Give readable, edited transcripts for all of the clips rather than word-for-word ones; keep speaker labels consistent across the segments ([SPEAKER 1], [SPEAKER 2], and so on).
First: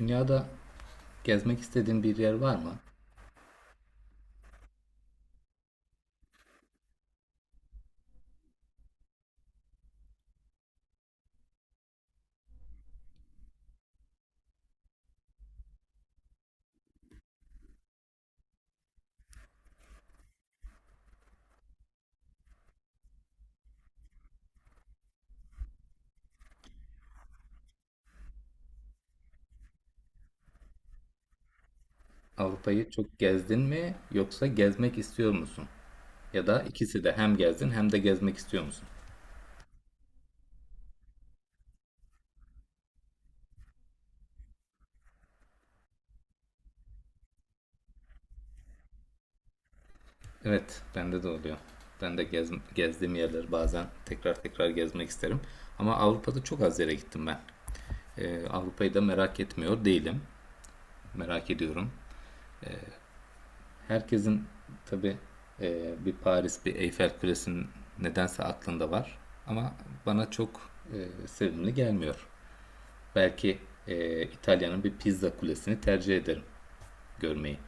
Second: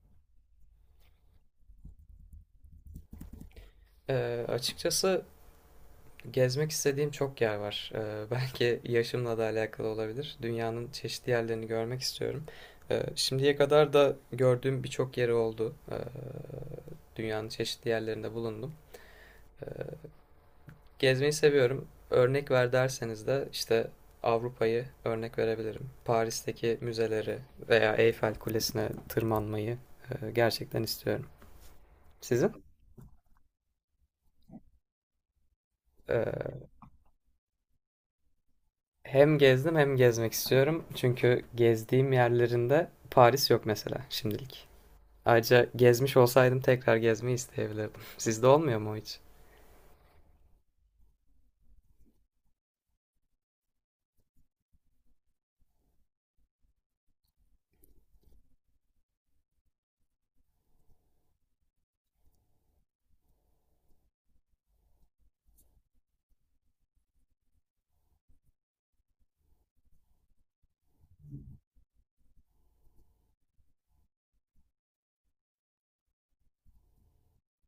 [SPEAKER 1] Dünyada gezmek istediğin bir yer var mı?
[SPEAKER 2] Açıkçası gezmek istediğim çok yer var. Belki yaşımla da alakalı olabilir. Dünyanın çeşitli yerlerini görmek istiyorum. Şimdiye kadar da gördüğüm birçok yeri oldu. Dünyanın çeşitli yerlerinde bulundum. Gezmeyi seviyorum. Örnek ver derseniz de işte Avrupa'yı örnek verebilirim. Paris'teki müzeleri veya Eyfel Kulesi'ne tırmanmayı gerçekten istiyorum. Sizin?
[SPEAKER 1] Avrupa'yı çok gezdin mi yoksa gezmek istiyor musun? Ya da ikisi de hem gezdin hem de gezmek istiyor musun?
[SPEAKER 2] Hem gezdim hem gezmek istiyorum. Çünkü gezdiğim yerlerinde Paris yok mesela şimdilik. Ayrıca gezmiş olsaydım tekrar gezmeyi isteyebilirdim. Sizde olmuyor mu o hiç?
[SPEAKER 1] Evet, bende de oluyor. Ben de gezdiğim yerleri bazen tekrar tekrar gezmek isterim. Ama Avrupa'da çok az yere gittim ben. Avrupa'yı da merak etmiyor değilim. Merak ediyorum. Herkesin tabii bir Paris, bir Eyfel Kulesi'nin nedense aklında var. Ama bana çok sevimli gelmiyor. Belki İtalya'nın bir pizza kulesini tercih ederim görmeyi.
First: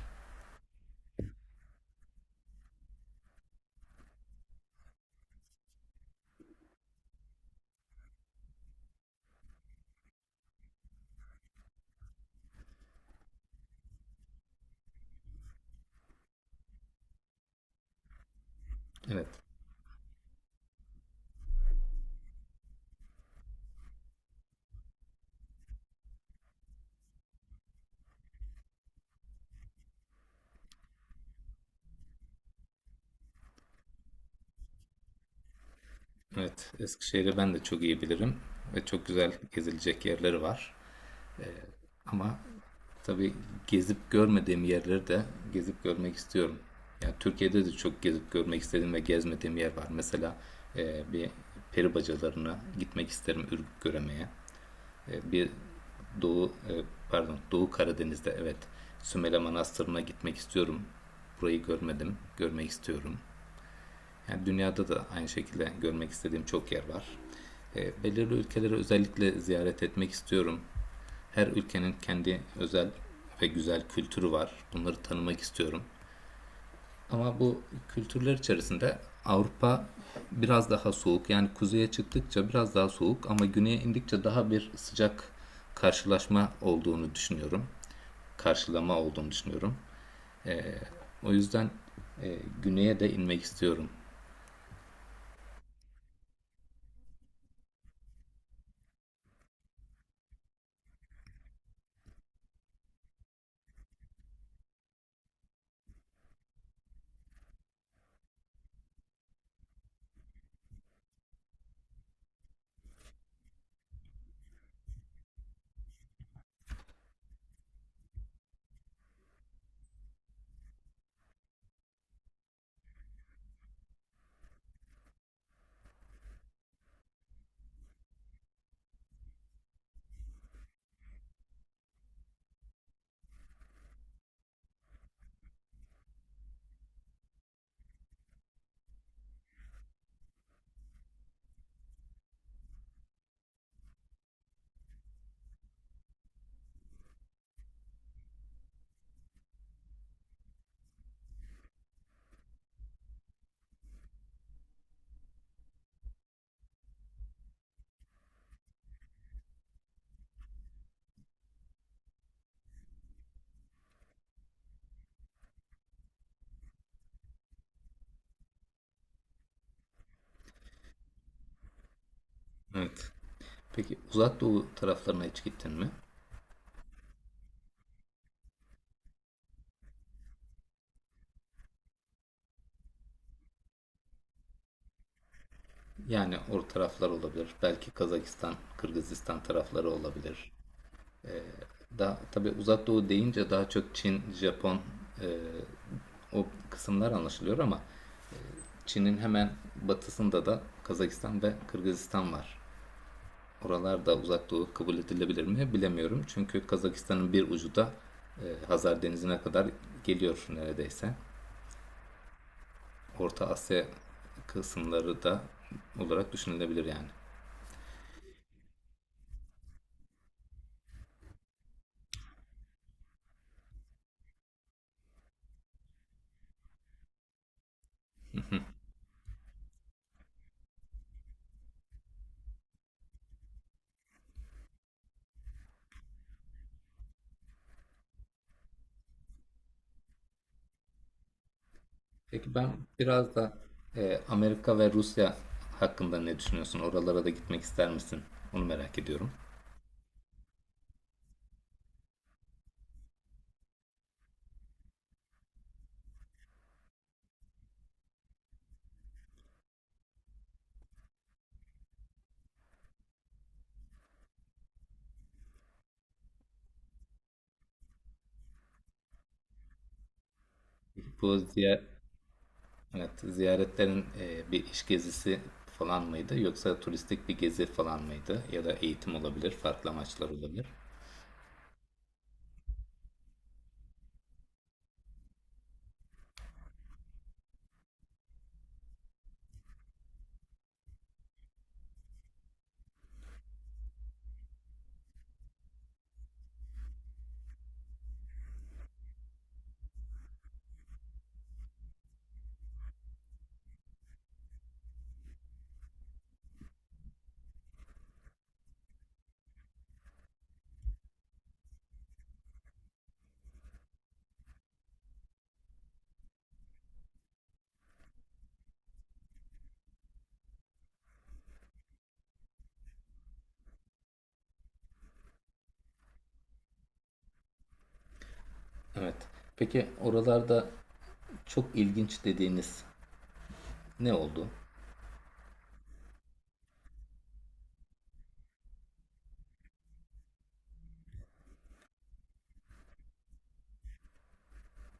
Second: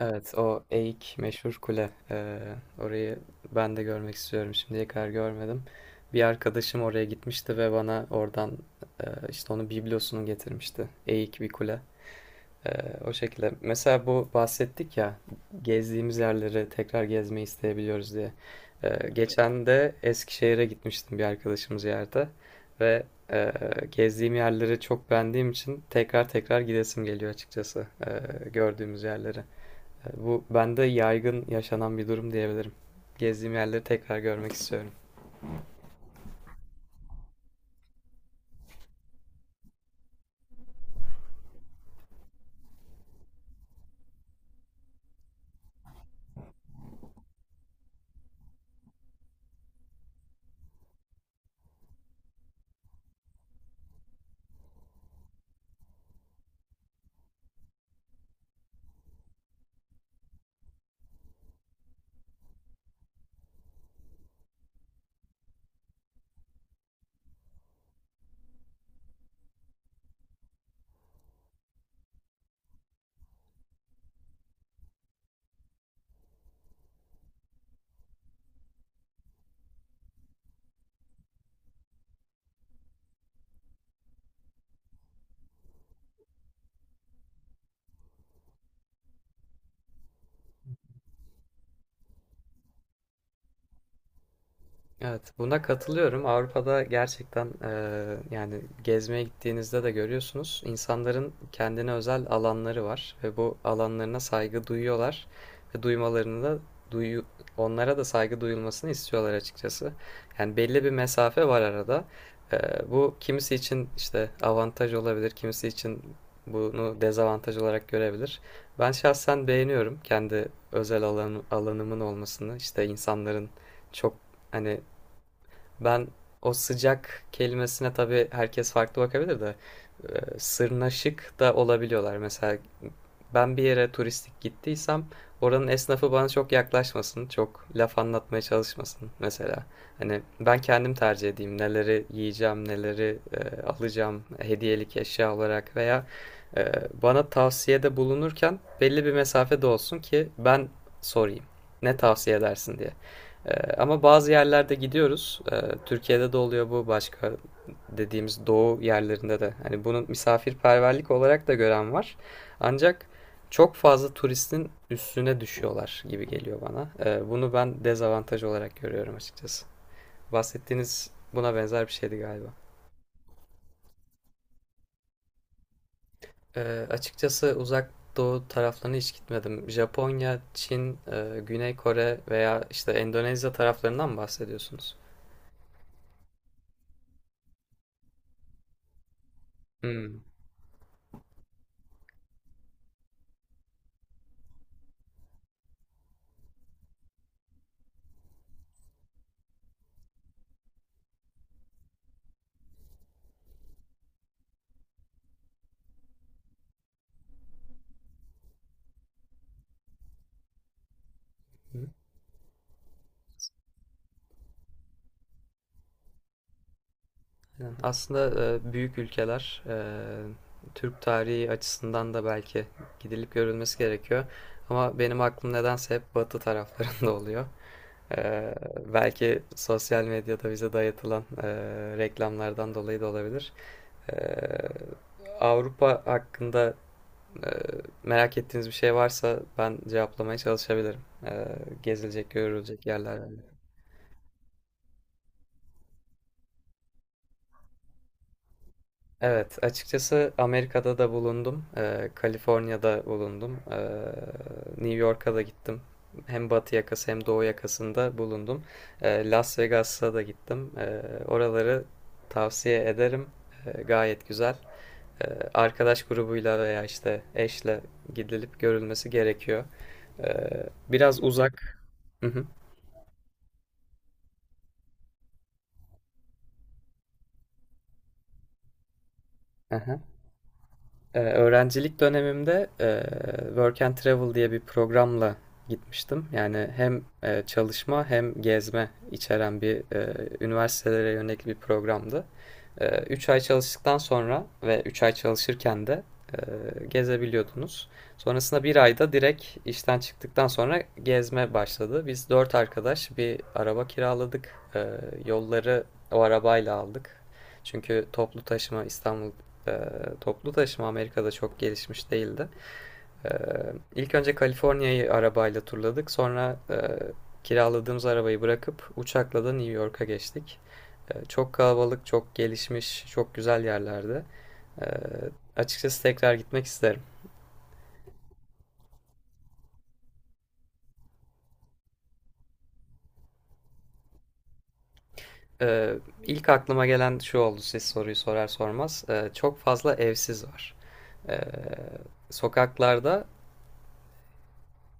[SPEAKER 2] Evet, o Eik meşhur kule. Orayı ben de görmek istiyorum. Şimdiye kadar görmedim. Bir arkadaşım oraya gitmişti ve bana oradan işte onun biblosunu getirmişti. Eik bir kule. Ee, O şekilde. Mesela bu bahsettik ya, gezdiğimiz yerleri tekrar gezmeyi isteyebiliyoruz diye.
[SPEAKER 1] Evet.
[SPEAKER 2] Geçen de Eskişehir'e gitmiştim bir arkadaşımız yerde ve e, gezdiğim yerleri çok beğendiğim için tekrar tekrar gidesim geliyor açıkçası, gördüğümüz yerleri. Bu bende yaygın yaşanan bir durum diyebilirim. Gezdiğim yerleri tekrar görmek istiyorum.
[SPEAKER 1] Evet. Eskişehir'i ben de çok iyi bilirim ve çok güzel gezilecek yerleri var. Ama tabii gezip görmediğim yerleri de gezip görmek istiyorum. Yani Türkiye'de de çok gezip görmek istediğim ve gezmediğim yer var. Mesela bir peri bacalarına gitmek isterim Ürgüp göremeye. E, bir Doğu e, pardon Doğu Karadeniz'de evet Sümele Manastırı'na gitmek istiyorum. Burayı görmedim, görmek istiyorum. Yani dünyada da aynı şekilde görmek istediğim çok yer var. Belirli ülkeleri özellikle ziyaret etmek istiyorum. Her ülkenin kendi özel ve güzel kültürü var. Bunları tanımak istiyorum. Ama bu kültürler içerisinde Avrupa biraz daha soğuk. Yani kuzeye çıktıkça biraz daha soğuk ama güneye indikçe daha bir sıcak karşılaşma olduğunu düşünüyorum. Karşılama olduğunu düşünüyorum. O yüzden güneye de inmek istiyorum.
[SPEAKER 2] Evet, buna katılıyorum. Avrupa'da gerçekten yani gezmeye gittiğinizde de görüyorsunuz. İnsanların kendine özel alanları var ve bu alanlarına saygı duyuyorlar ve duymalarını da duyu onlara da saygı duyulmasını istiyorlar açıkçası. Yani belli bir mesafe var arada. Eee, Bu kimisi için işte avantaj olabilir, kimisi için bunu dezavantaj olarak görebilir. Ben şahsen beğeniyorum kendi özel alanımın olmasını, işte insanların çok hani ben o sıcak kelimesine tabii herkes farklı bakabilir de sırnaşık da olabiliyorlar. Mesela ben bir yere turistik gittiysem oranın esnafı bana çok yaklaşmasın, çok laf anlatmaya çalışmasın mesela. Hani ben kendim tercih edeyim neleri yiyeceğim, neleri alacağım hediyelik eşya olarak veya e, bana tavsiyede bulunurken belli bir mesafede olsun ki ben sorayım. Ne tavsiye edersin diye. Ee, Ama bazı yerlerde gidiyoruz. Türkiye'de de oluyor bu, başka dediğimiz doğu yerlerinde de. Hani bunu misafirperverlik olarak da gören var. Ancak çok fazla turistin üstüne düşüyorlar gibi geliyor bana. Bunu ben dezavantaj olarak görüyorum açıkçası. Bahsettiğiniz buna benzer bir şeydi galiba.
[SPEAKER 1] Evet. Peki Uzak Doğu taraflarına hiç gittin mi?
[SPEAKER 2] Açıkçası uzak doğu taraflarına hiç gitmedim. Japonya, Çin, Güney Kore veya işte Endonezya taraflarından mı bahsediyorsunuz?
[SPEAKER 1] Yani o taraflar olabilir. Belki Kazakistan, Kırgızistan tarafları
[SPEAKER 2] Hmm.
[SPEAKER 1] olabilir. Daha, tabii Uzak Doğu deyince daha çok Çin, Japon e, o kısımlar anlaşılıyor ama Çin'in hemen batısında da Kazakistan ve Kırgızistan var. Oralarda Uzak Doğu kabul edilebilir mi bilemiyorum. Çünkü Kazakistan'ın bir ucu da Hazar Denizi'ne kadar geliyor neredeyse. Orta Asya kısımları da olarak düşünülebilir yani.
[SPEAKER 2] Aslında büyük ülkeler Türk tarihi açısından da belki gidilip görülmesi gerekiyor. Ama benim aklım nedense hep batı taraflarında oluyor. E, Belki sosyal medyada bize dayatılan reklamlardan dolayı da olabilir. E, Avrupa hakkında e, merak ettiğiniz bir şey varsa ben cevaplamaya çalışabilirim. E, Gezilecek,
[SPEAKER 1] Peki ben
[SPEAKER 2] görülecek yerler.
[SPEAKER 1] biraz da Amerika ve Rusya hakkında ne düşünüyorsun? Oralara da gitmek ister misin? Onu merak ediyorum.
[SPEAKER 2] Evet, açıkçası Amerika'da da bulundum, Kaliforniya'da bulundum, New York'a da gittim. Hem batı yakası hem doğu yakasında bulundum. Las Vegas'a da gittim. Oraları tavsiye ederim. Gayet güzel. Arkadaş grubuyla veya işte eşle gidilip görülmesi gerekiyor. Biraz
[SPEAKER 1] Bu
[SPEAKER 2] uzak.
[SPEAKER 1] ziyaret,
[SPEAKER 2] Hı
[SPEAKER 1] evet, ziyaretlerin bir iş gezisi falan mıydı yoksa turistik bir gezi falan mıydı ya da eğitim olabilir, farklı
[SPEAKER 2] hı.
[SPEAKER 1] amaçlar olabilir.
[SPEAKER 2] Öğrencilik dönemimde Work and Travel diye bir programla gitmiştim. Yani hem çalışma hem gezme içeren bir üniversitelere yönelik bir programdı. 3 ay çalıştıktan sonra ve 3 ay çalışırken de e, gezebiliyordunuz. Sonrasında bir ayda direkt işten çıktıktan sonra gezme başladı. Biz 4 arkadaş bir araba kiraladık. Yolları o arabayla aldık. Çünkü toplu taşıma e, toplu taşıma Amerika'da çok gelişmiş değildi. E, İlk önce Kaliforniya'yı arabayla turladık. Sonra kiraladığımız arabayı bırakıp uçakla da New York'a geçtik. Çok kalabalık, çok gelişmiş, çok güzel yerlerde. E, Açıkçası tekrar gitmek isterim.
[SPEAKER 1] Evet. Peki oralarda çok ilginç dediğiniz ne oldu?
[SPEAKER 2] Ee, ilk aklıma gelen şu oldu siz soruyu sorar sormaz. Çok fazla evsiz var. Ee, Sokaklarda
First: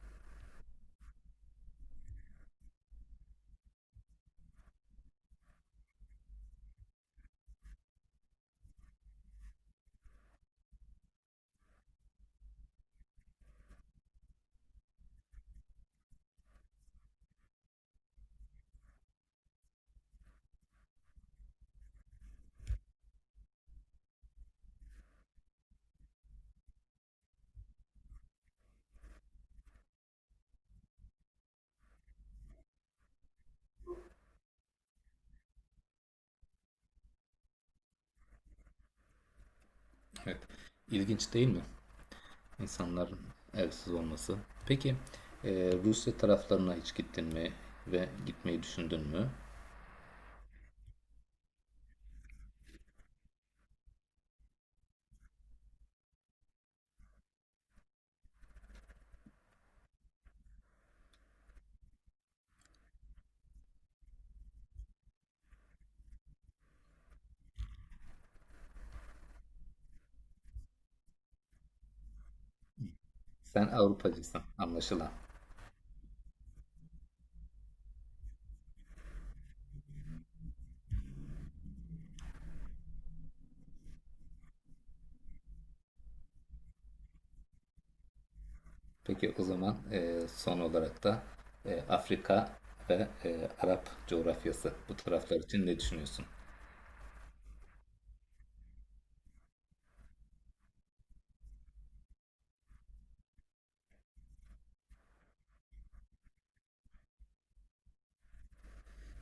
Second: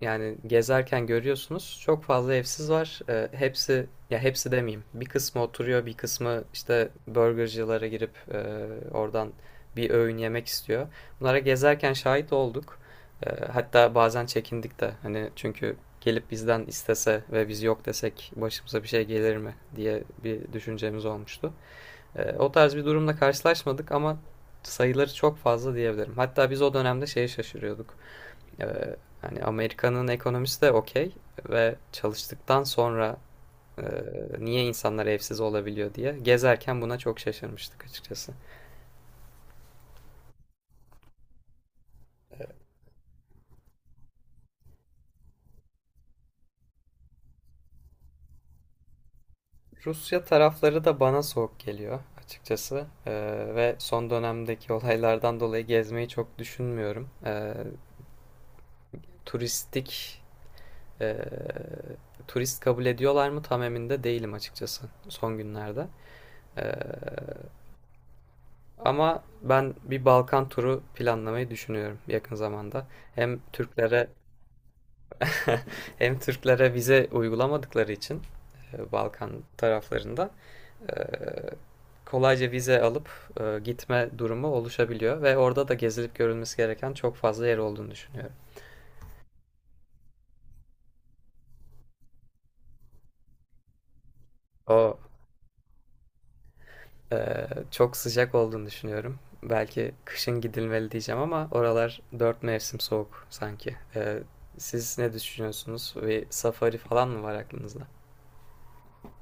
[SPEAKER 2] yani gezerken görüyorsunuz çok fazla evsiz var. Hepsi, ya hepsi demeyeyim. Bir kısmı oturuyor, bir kısmı işte burgercılara girip oradan bir öğün yemek istiyor. Bunlara gezerken şahit olduk. Hatta bazen çekindik de hani, çünkü gelip bizden istese ve biz yok desek başımıza bir şey gelir mi diye bir düşüncemiz olmuştu. O tarz bir durumla karşılaşmadık ama sayıları çok fazla diyebilirim. Hatta biz o dönemde şeye şaşırıyorduk. Hani Amerika'nın ekonomisi de okey ve çalıştıktan sonra eee, niye insanlar evsiz olabiliyor diye gezerken buna çok şaşırmıştık açıkçası.
[SPEAKER 1] Evet. İlginç değil mi? İnsanların evsiz olması. Peki Rusya taraflarına hiç gittin mi ve gitmeyi düşündün mü?
[SPEAKER 2] Rusya tarafları da bana soğuk geliyor açıkçası. Ve son dönemdeki olaylardan dolayı gezmeyi çok düşünmüyorum. Turistik eee, turist kabul ediyorlar mı tam emin de değilim açıkçası son günlerde. Eee, Ama ben bir Balkan turu planlamayı düşünüyorum yakın zamanda. Hem
[SPEAKER 1] Sen
[SPEAKER 2] Türklere
[SPEAKER 1] Avrupacısın anlaşılan.
[SPEAKER 2] Hem Türklere vize uygulamadıkları için Balkan taraflarında kolayca vize alıp gitme durumu oluşabiliyor ve orada da gezilip görülmesi gereken çok fazla yer olduğunu düşünüyorum.
[SPEAKER 1] Peki o zaman son olarak da Afrika ve Arap coğrafyası
[SPEAKER 2] O
[SPEAKER 1] bu taraflar için ne düşünüyorsun?
[SPEAKER 2] çok sıcak olduğunu düşünüyorum. Belki kışın gidilmeli diyeceğim ama oralar dört mevsim soğuk sanki. Siz ne düşünüyorsunuz? Bir safari falan mı var aklınızda?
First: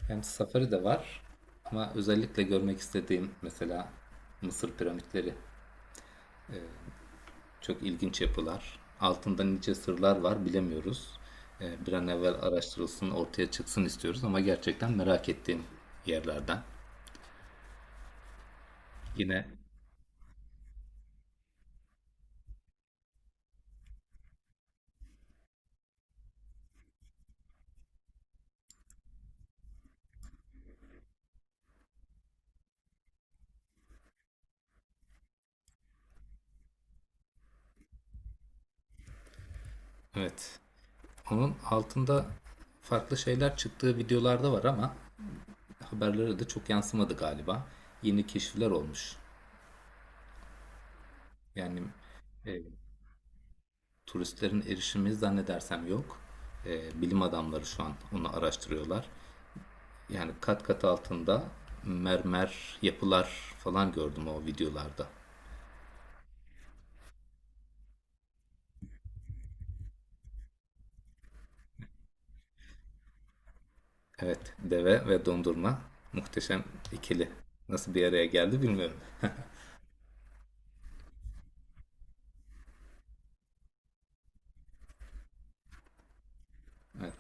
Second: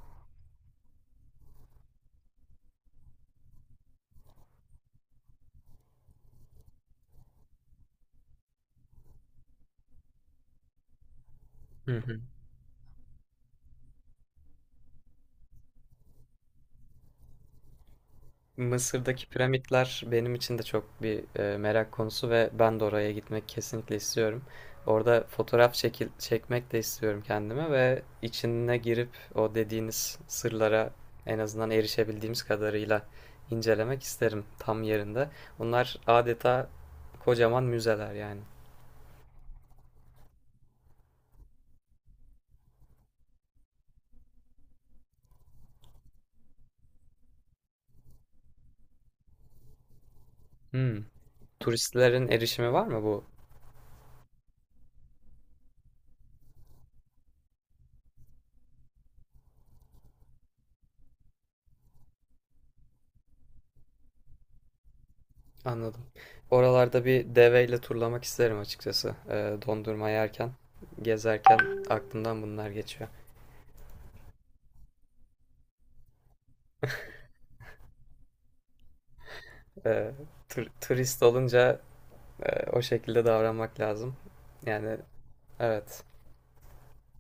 [SPEAKER 1] Hem safari de var ama özellikle görmek istediğim mesela Mısır piramitleri çok ilginç yapılar. Altında nice sırlar var bilemiyoruz. Bir an evvel araştırılsın ortaya çıksın istiyoruz ama gerçekten merak ettiğim yerlerden.
[SPEAKER 2] Mısır'daki
[SPEAKER 1] Yine
[SPEAKER 2] piramitler benim için de çok bir merak konusu ve ben de oraya gitmek kesinlikle istiyorum. Orada fotoğraf çekmek de istiyorum kendime ve içine girip o dediğiniz sırlara en azından erişebildiğimiz kadarıyla incelemek isterim tam yerinde. Bunlar adeta kocaman müzeler yani.
[SPEAKER 1] evet, onun altında farklı şeyler çıktığı videolarda var ama haberlere de çok yansımadı galiba. Yeni keşifler olmuş.
[SPEAKER 2] Hmm.
[SPEAKER 1] Yani
[SPEAKER 2] Turistlerin
[SPEAKER 1] e,
[SPEAKER 2] erişimi var mı bu?
[SPEAKER 1] turistlerin erişimi zannedersem yok. Bilim adamları şu an onu araştırıyorlar. Yani kat kat altında mermer yapılar falan gördüm o videolarda.
[SPEAKER 2] Anladım. Oralarda bir deveyle turlamak isterim açıkçası. Dondurma yerken, gezerken aklımdan bunlar geçiyor.
[SPEAKER 1] Evet, deve ve dondurma muhteşem ikili. Nasıl bir araya geldi bilmiyorum.
[SPEAKER 2] Ee, Turist olunca o şekilde davranmak lazım. Yani evet.